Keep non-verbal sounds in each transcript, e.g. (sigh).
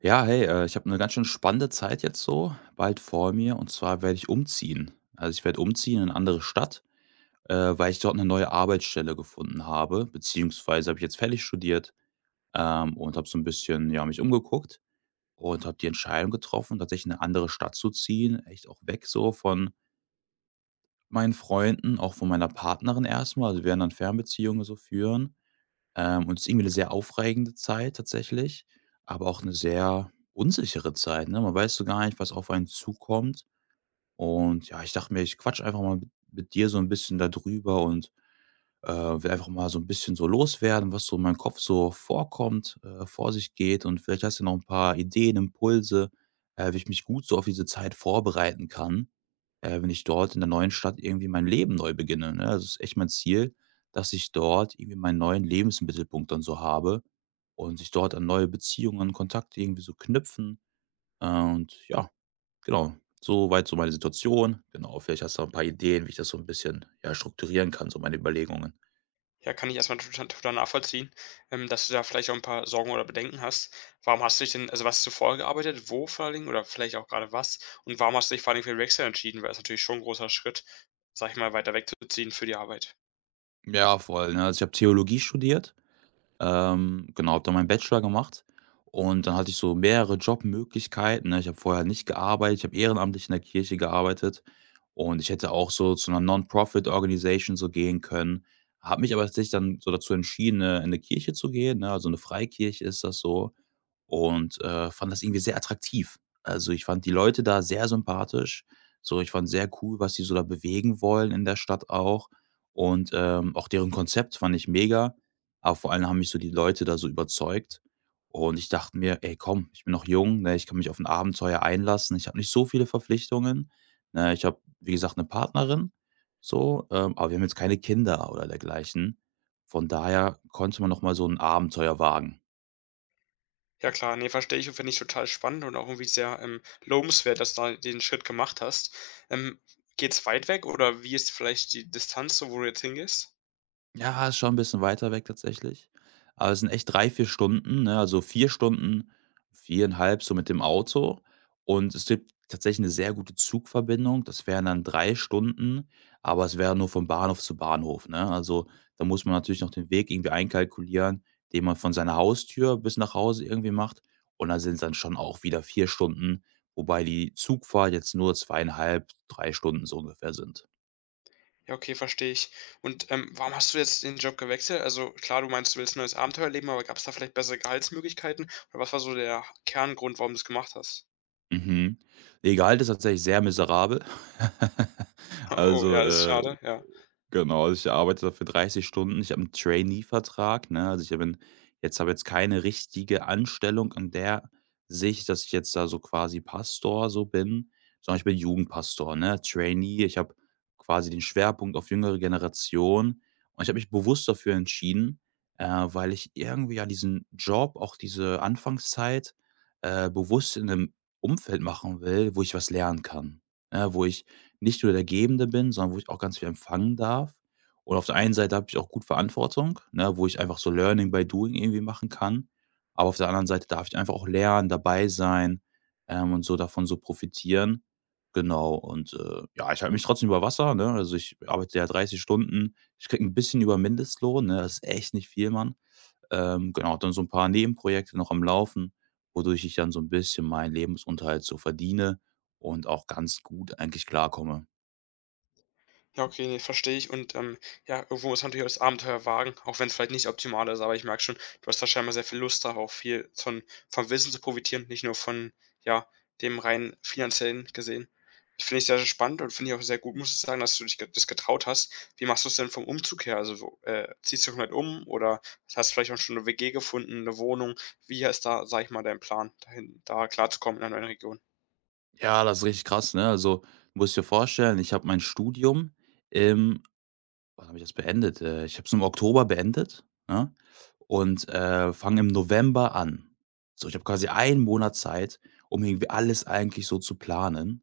Ja, hey, ich habe eine ganz schön spannende Zeit jetzt so bald vor mir, und zwar werde ich umziehen. Also, ich werde umziehen in eine andere Stadt, weil ich dort eine neue Arbeitsstelle gefunden habe, beziehungsweise habe ich jetzt fertig studiert, und habe so ein bisschen, ja, mich umgeguckt und habe die Entscheidung getroffen, tatsächlich in eine andere Stadt zu ziehen, echt auch weg so von meinen Freunden, auch von meiner Partnerin erstmal. Also, wir werden dann Fernbeziehungen so führen, und es ist irgendwie eine sehr aufregende Zeit tatsächlich, aber auch eine sehr unsichere Zeit, ne? Man weiß so gar nicht, was auf einen zukommt. Und ja, ich dachte mir, ich quatsch einfach mal mit dir so ein bisschen darüber und will einfach mal so ein bisschen so loswerden, was so in meinem Kopf so vorkommt, vor sich geht, und vielleicht hast du noch ein paar Ideen, Impulse, wie ich mich gut so auf diese Zeit vorbereiten kann, wenn ich dort in der neuen Stadt irgendwie mein Leben neu beginne, ne? Also, ist echt mein Ziel, dass ich dort irgendwie meinen neuen Lebensmittelpunkt dann so habe und sich dort an neue Beziehungen, Kontakte irgendwie so knüpfen. Und ja, genau, so weit so meine Situation. Genau, vielleicht hast du da 'n paar Ideen, wie ich das so ein bisschen, ja, strukturieren kann, so meine Überlegungen. Ja, kann ich erstmal mal tota total nachvollziehen, dass du da vielleicht auch ein paar Sorgen oder Bedenken hast. Warum hast du dich denn also, was hast du vorher gearbeitet? Wo vor allen Dingen oder vielleicht auch gerade was? Und warum hast du dich vor allen Dingen für Wechsel entschieden? Weil es natürlich schon ein großer Schritt, sag ich mal, weiter wegzuziehen für die Arbeit. Ja, voll, ne? Also, ich habe Theologie studiert, genau, habe dann meinen Bachelor gemacht und dann hatte ich so mehrere Jobmöglichkeiten, ne? Ich habe vorher nicht gearbeitet, ich habe ehrenamtlich in der Kirche gearbeitet und ich hätte auch so zu einer Non-Profit-Organisation so gehen können, habe mich aber tatsächlich dann so dazu entschieden, in eine Kirche zu gehen, ne? Also, eine Freikirche ist das so, und fand das irgendwie sehr attraktiv. Also, ich fand die Leute da sehr sympathisch. So, ich fand sehr cool, was die so da bewegen wollen in der Stadt auch. Und auch deren Konzept fand ich mega. Aber vor allem haben mich so die Leute da so überzeugt. Und ich dachte mir: „Ey, komm, ich bin noch jung, ne? Ich kann mich auf ein Abenteuer einlassen. Ich habe nicht so viele Verpflichtungen, ne?“ Ich habe, wie gesagt, eine Partnerin so, aber wir haben jetzt keine Kinder oder dergleichen. Von daher konnte man noch mal so ein Abenteuer wagen. Ja klar, nee, verstehe ich und finde ich total spannend und auch irgendwie sehr, lobenswert, dass du da den Schritt gemacht hast. Ähm, Geht's weit weg oder wie ist vielleicht die Distanz so, wo du jetzt hingehst? Ja, ist schon ein bisschen weiter weg tatsächlich. Aber es sind echt 3 4 Stunden, ne? Also 4 Stunden, viereinhalb so mit dem Auto. Und es gibt tatsächlich eine sehr gute Zugverbindung. Das wären dann 3 Stunden, aber es wäre nur von Bahnhof zu Bahnhof, ne? Also, da muss man natürlich noch den Weg irgendwie einkalkulieren, den man von seiner Haustür bis nach Hause irgendwie macht. Und da sind's dann schon auch wieder 4 Stunden, wobei die Zugfahrt jetzt nur zweieinhalb 3 Stunden so ungefähr sind. Ja, okay, verstehe ich. Und, warum hast du jetzt den Job gewechselt? Also klar, du meinst, du willst 'n neues Abenteuer erleben, aber gab es da vielleicht bessere Gehaltsmöglichkeiten? Oder was war so der Kerngrund, warum du es gemacht hast? Mhm. Ihr Gehalt ist tatsächlich sehr miserabel. (laughs) (laughs) Oh, Also, ja, das ist schade, ja. genau, also ich arbeite dafür 30 Stunden. Ich habe 'n Trainee-Vertrag, ne? Also, ich habe 'n jetzt habe jetzt keine richtige Anstellung an der Sicht, dass ich jetzt da so quasi Pastor so bin, sondern ich bin Jugendpastor, ne? Trainee, ich habe quasi den Schwerpunkt auf jüngere Generation und ich habe mich bewusst dafür entschieden, äh, weil ich irgendwie ja diesen Job, auch diese Anfangszeit, bewusst in einem Umfeld machen will, wo ich was lernen kann, ne? Wo ich nicht nur der Gebende bin, sondern wo ich auch ganz viel empfangen darf. Und auf der einen Seite habe ich auch gut Verantwortung, ne, wo ich einfach so Learning by Doing irgendwie machen kann. Aber auf der anderen Seite darf ich einfach auch lernen, dabei sein, und so davon so profitieren. Genau, und, ja, ich halte mich trotzdem über Wasser, ne? Also, ich arbeite ja 30 Stunden. Ich kriege ein bisschen über Mindestlohn, ne? Das ist echt nicht viel, Mann. Genau, dann so ein paar Nebenprojekte noch am Laufen, wodurch ich dann so ein bisschen meinen Lebensunterhalt so verdiene und auch ganz gut eigentlich klarkomme. Ja, okay, ne, verstehe ich und, ja, irgendwo muss man natürlich auch das Abenteuer wagen, auch wenn es vielleicht nicht optimal ist, aber ich merke schon, du hast da scheinbar sehr viel Lust darauf, viel von vom Wissen zu profitieren, nicht nur von, ja, dem rein finanziellen gesehen. Das finde ich sehr, sehr spannend und finde ich auch sehr gut, muss ich sagen, dass du dich ge das getraut hast. Wie machst du es denn vom Umzug her? Also, wo ziehst du komplett um oder hast vielleicht auch schon 'ne WG gefunden, eine Wohnung? Wie ist da, sage ich mal, dein Plan, dahin da klarzukommen in einer neuen Region? Ja, das ist richtig krass, ne? Also, du musst dir vorstellen, ich habe mein Studium im wann habe ich das beendet? Ich habe es im Oktober beendet, ne? Und fange im November an. So, ich habe quasi einen Monat Zeit, um irgendwie alles eigentlich so zu planen.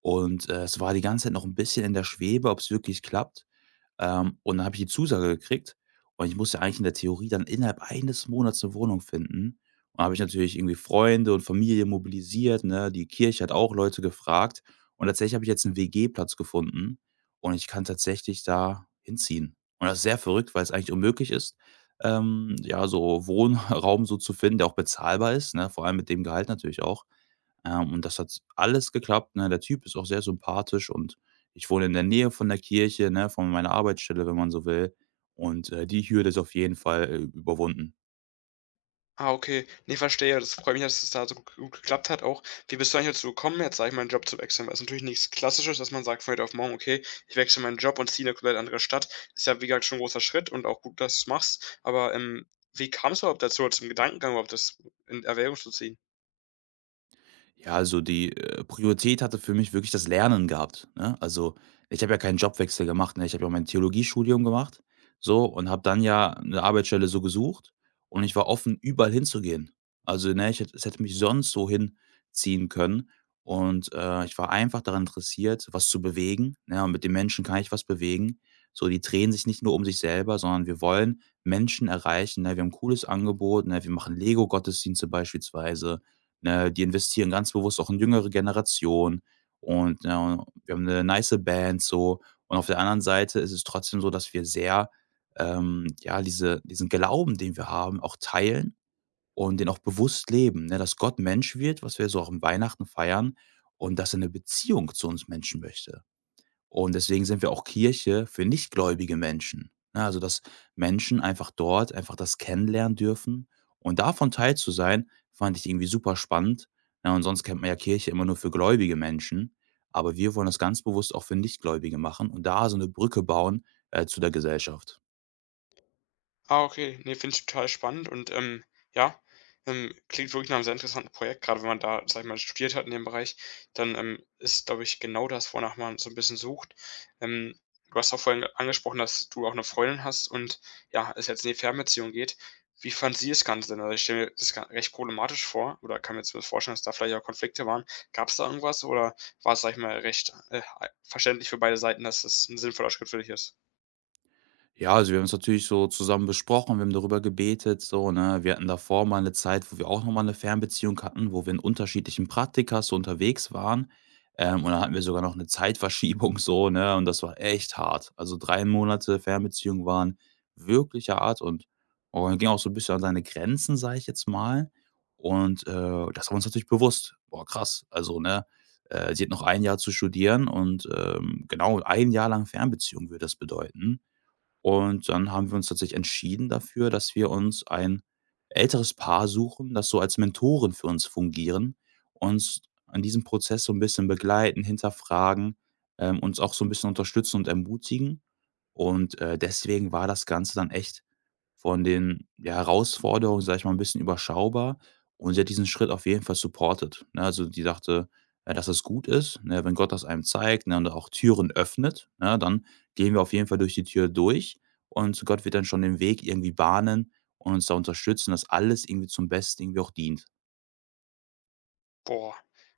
Und, es war die ganze Zeit noch ein bisschen in der Schwebe, ob es wirklich klappt. Und dann habe ich die Zusage gekriegt und ich musste eigentlich in der Theorie dann innerhalb eines Monats eine Wohnung finden. Und habe ich natürlich irgendwie Freunde und Familie mobilisiert, ne? Die Kirche hat auch Leute gefragt. Und tatsächlich habe ich jetzt 'n WG-Platz gefunden und ich kann tatsächlich da hinziehen. Und das ist sehr verrückt, weil es eigentlich unmöglich ist, ja, so Wohnraum so zu finden, der auch bezahlbar ist, ne, vor allem mit dem Gehalt natürlich auch. Und das hat alles geklappt, ne? Der Typ ist auch sehr sympathisch und ich wohne in der Nähe von der Kirche, ne, von meiner Arbeitsstelle, wenn man so will. Und die Hürde ist auf jeden Fall, überwunden. Ah, okay. Ne, verstehe. Das freut mich, dass es da so g gut geklappt hat auch. Wie bist du eigentlich dazu gekommen, jetzt, sage ich mal, den Job zu wechseln? Weil es ist natürlich nichts Klassisches, dass man sagt von heute auf morgen: „Okay, ich wechsle meinen Job und ziehe in eine komplett andere Stadt.“ Ist ja, wie gesagt, schon 'n großer Schritt und auch gut, dass du's machst. Aber, wie kam's überhaupt dazu zum Gedankengang überhaupt, das in Erwägung zu ziehen? Ja, also die, Priorität hatte für mich wirklich das Lernen gehabt, ne? Also, ich habe ja keinen Jobwechsel gemacht, ne? Ich habe ja mein Theologiestudium gemacht, so, und habe dann ja eine Arbeitsstelle so gesucht und ich war offen, überall hinzugehen. Also, ne, ich hätte mich sonst so hinziehen können und, ich war einfach daran interessiert, was zu bewegen, ne? Und mit den Menschen kann ich was bewegen. So, die drehen sich nicht nur um sich selber, sondern wir wollen Menschen erreichen, ne? Wir haben 'n cooles Angebot, ne? Wir machen Lego-Gottesdienste beispielsweise. Ne, die investieren ganz bewusst auch in jüngere Generationen und, ne, wir haben eine nice Band so. Und auf der anderen Seite ist es trotzdem so, dass wir sehr, ja, diesen Glauben, den wir haben, auch teilen und den auch bewusst leben, ne, dass Gott Mensch wird, was wir so auch im Weihnachten feiern und dass er eine Beziehung zu uns Menschen möchte. Und deswegen sind wir auch Kirche für nichtgläubige Menschen. Ne, also, dass Menschen einfach dort einfach das kennenlernen dürfen und davon Teil zu sein, fand ich irgendwie super spannend. Ja, und sonst kennt man ja Kirche immer nur für gläubige Menschen, aber wir wollen das ganz bewusst auch für Nichtgläubige machen und da so eine Brücke bauen, zu der Gesellschaft. Ah, okay. Nee, finde ich total spannend und, ja, klingt wirklich nach einem sehr interessanten Projekt. Gerade wenn man da, sag ich mal, studiert hat in dem Bereich, dann, ist, glaube ich, genau das, wonach man so ein bisschen sucht. Ähm, Du hast auch vorhin angesprochen, dass du auch eine Freundin hast und, ja, es jetzt in die Fernbeziehung geht. Wie fand sie das Ganze denn? Also, ich stelle mir das gar recht problematisch vor oder kann mir zumindest vorstellen, dass da vielleicht auch Konflikte waren. Gab es da irgendwas oder war es, sag ich mal, recht, verständlich für beide Seiten, dass das ein sinnvoller Schritt für dich ist? Ja, also wir haben's natürlich so zusammen besprochen, wir haben darüber gebetet, so, ne? Wir hatten davor mal eine Zeit, wo wir auch noch mal 'ne Fernbeziehung hatten, wo wir in unterschiedlichen Praktika so unterwegs waren. Und dann hatten wir sogar noch eine Zeitverschiebung (laughs) so, ne? Und das war echt hart. Also 3 Monate Fernbeziehung waren wirklich hart und ging auch so ein bisschen an seine Grenzen, sage ich jetzt mal. Und, das war uns natürlich bewusst. Boah, krass, also, ne, sie hat noch ein Jahr zu studieren und, genau, ein Jahr lang Fernbeziehung würde das bedeuten. Und dann haben wir uns tatsächlich entschieden dafür, dass wir uns ein älteres Paar suchen, das so als Mentoren für uns fungieren, uns an diesem Prozess so ein bisschen begleiten, hinterfragen, uns auch so ein bisschen unterstützen und ermutigen. Und deswegen war das Ganze dann echt von den, ja, Herausforderungen, sage ich mal, ein bisschen überschaubar und sie hat diesen Schritt auf jeden Fall supportet, ne? Also, die dachte, dass es gut ist, ne, wenn Gott das einem zeigt, ne, und auch Türen öffnet, ne, dann gehen wir auf jeden Fall durch die Tür durch und Gott wird dann schon den Weg irgendwie bahnen und uns da unterstützen, dass alles irgendwie zum Besten irgendwie auch dient. Boah,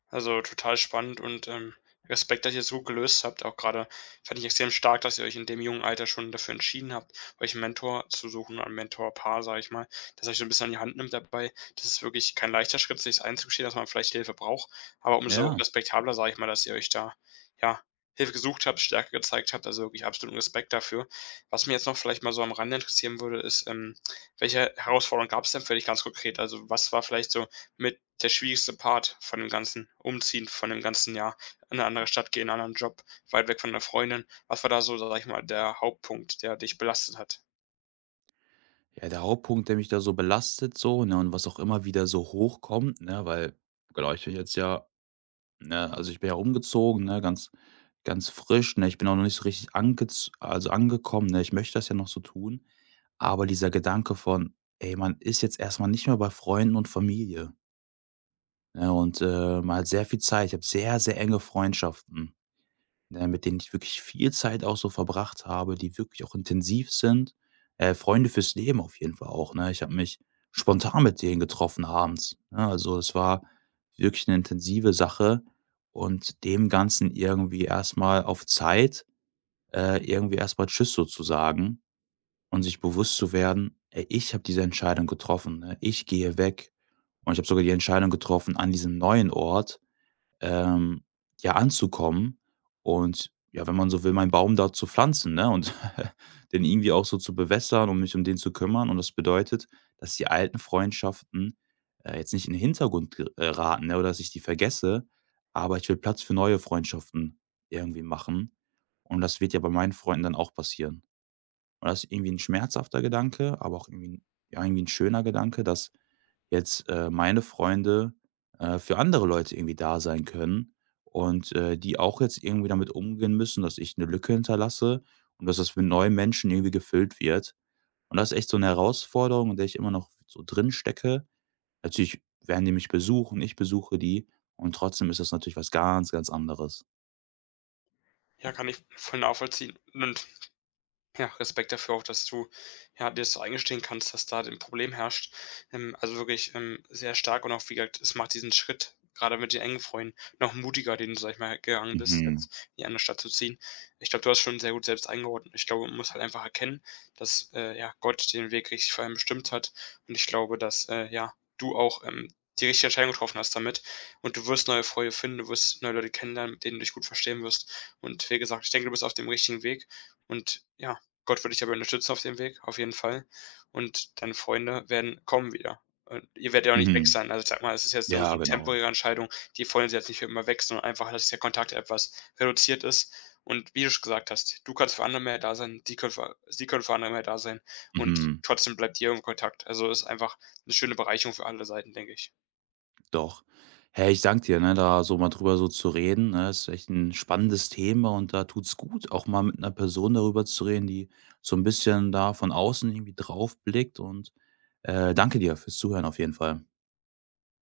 also total spannend und, Respekt, dass ihr es so gelöst habt. Auch gerade fand ich extrem stark, dass ihr euch in dem jungen Alter schon dafür entschieden habt, euch 'n Mentor zu suchen, ein Mentorpaar, sage ich mal, das euch so ein bisschen an die Hand nimmt dabei. Das ist wirklich kein leichter Schritt, sich einzugestehen, dass man vielleicht Hilfe braucht, aber umso Ja, respektabler, sage ich mal, dass ihr euch da, ja, Hilfe gesucht habt, Stärke gezeigt habt, also wirklich absoluten Respekt dafür. Was mir jetzt noch vielleicht mal so am Rande interessieren würde, ist, welche Herausforderungen gab es denn für dich ganz konkret? Also, was war vielleicht so mit der schwierigste Part von dem Ganzen. Umziehen von dem ganzen Jahr, in eine andere Stadt gehen, einen anderen Job, weit weg von der Freundin. Was war da so, sag ich mal, der Hauptpunkt, der dich belastet hat? ja, der Hauptpunkt, der mich da so belastet so, ne, und was auch immer wieder so hochkommt, ne, weil genau, ich bin jetzt ja ne, also, ich bin ja umgezogen, ne, ganz ganz frisch, ne? Ich bin auch noch nicht so richtig angekommen, ne? Ich möchte das ja noch so tun, aber dieser Gedanke von: „Ey, man ist jetzt erstmal nicht mehr bei Freunden und Familie“, ne? Und man hat sehr viel Zeit. Ich habe sehr, sehr enge Freundschaften. Ne, mit denen ich wirklich viel Zeit auch so verbracht habe, die wirklich auch intensiv sind. Freunde fürs Leben auf jeden Fall auch, ne? Ich habe mich spontan mit denen getroffen abends, ne? Also, es war wirklich eine intensive Sache und dem Ganzen irgendwie erstmal auf Zeit, irgendwie erst mal tschüss sozusagen und sich bewusst zu werden: „Ey, ich habe diese Entscheidung getroffen, ne? Ich gehe weg.“ Und ich habe sogar die Entscheidung getroffen, an diesem neuen Ort, ähm, ja, anzukommen und ja, wenn man so will, meinen Baum dort zu pflanzen, ne? Und (laughs) den irgendwie auch so zu bewässern und mich um den zu kümmern. Und das bedeutet, dass die alten Freundschaften, jetzt nicht in den Hintergrund geraten, ne? Oder dass ich die vergesse. Aber ich will Platz für neue Freundschaften irgendwie machen. Und das wird ja bei meinen Freunden dann auch passieren. Und das ist irgendwie ein schmerzhafter Gedanke, aber auch irgendwie ein ja, irgendwie 'n schöner Gedanke, dass jetzt, meine Freunde, für andere Leute irgendwie da sein können und, die auch jetzt irgendwie damit umgehen müssen, dass ich eine Lücke hinterlasse und dass das für neue Menschen irgendwie gefüllt wird. Und das ist echt so eine Herausforderung, in der ich immer noch so drin stecke. Natürlich werden die mich besuchen, ich besuche die und trotzdem ist das natürlich was ganz, ganz anderes. Ja, kann ich voll nachvollziehen. Und ja, Respekt dafür auch, dass du, ja, dir das so eingestehen kannst, dass da 'n Problem herrscht. Also wirklich, sehr stark und auch, wie gesagt, es macht diesen Schritt, gerade mit den engen Freunden, noch mutiger, den du, sag ich mal, gegangen bist, Mhm. jetzt in die andere Stadt zu ziehen. Ich glaube, du hast schon sehr gut selbst eingeordnet. Ich glaube, man muss halt einfach erkennen, dass, ja, Gott den Weg richtig für einen bestimmt hat. Und ich glaube, dass, ja, du auch, die richtige Entscheidung getroffen hast damit. Und du wirst neue Freunde finden, du wirst neue Leute kennenlernen, mit denen du dich gut verstehen wirst. Und wie gesagt, ich denke, du bist auf dem richtigen Weg und ja. Gott wird dich dabei unterstützen auf dem Weg, auf jeden Fall. Und deine Freunde werden kommen wieder. Und ihr werdet ja auch nicht weg Mhm. sein. Also ich sage mal, es ist jetzt nur so Ja, eine genau. temporäre Entscheidung. Die Freunde sind jetzt nicht für immer weg, sondern einfach, dass der Kontakt etwas reduziert ist. Und wie du schon gesagt hast, du kannst für andere mehr da sein, die können für sie können für andere mehr da sein und Mhm. trotzdem bleibt ihr im Kontakt. Also, ist einfach eine schöne Bereicherung für alle Seiten, denke ich. Doch. Hey, ich danke dir, ne, da so mal drüber so zu reden, ne, ist echt ein spannendes Thema und da tut's gut, auch mal mit einer Person darüber zu reden, die so ein bisschen da von außen irgendwie drauf blickt und, danke dir fürs Zuhören auf jeden Fall.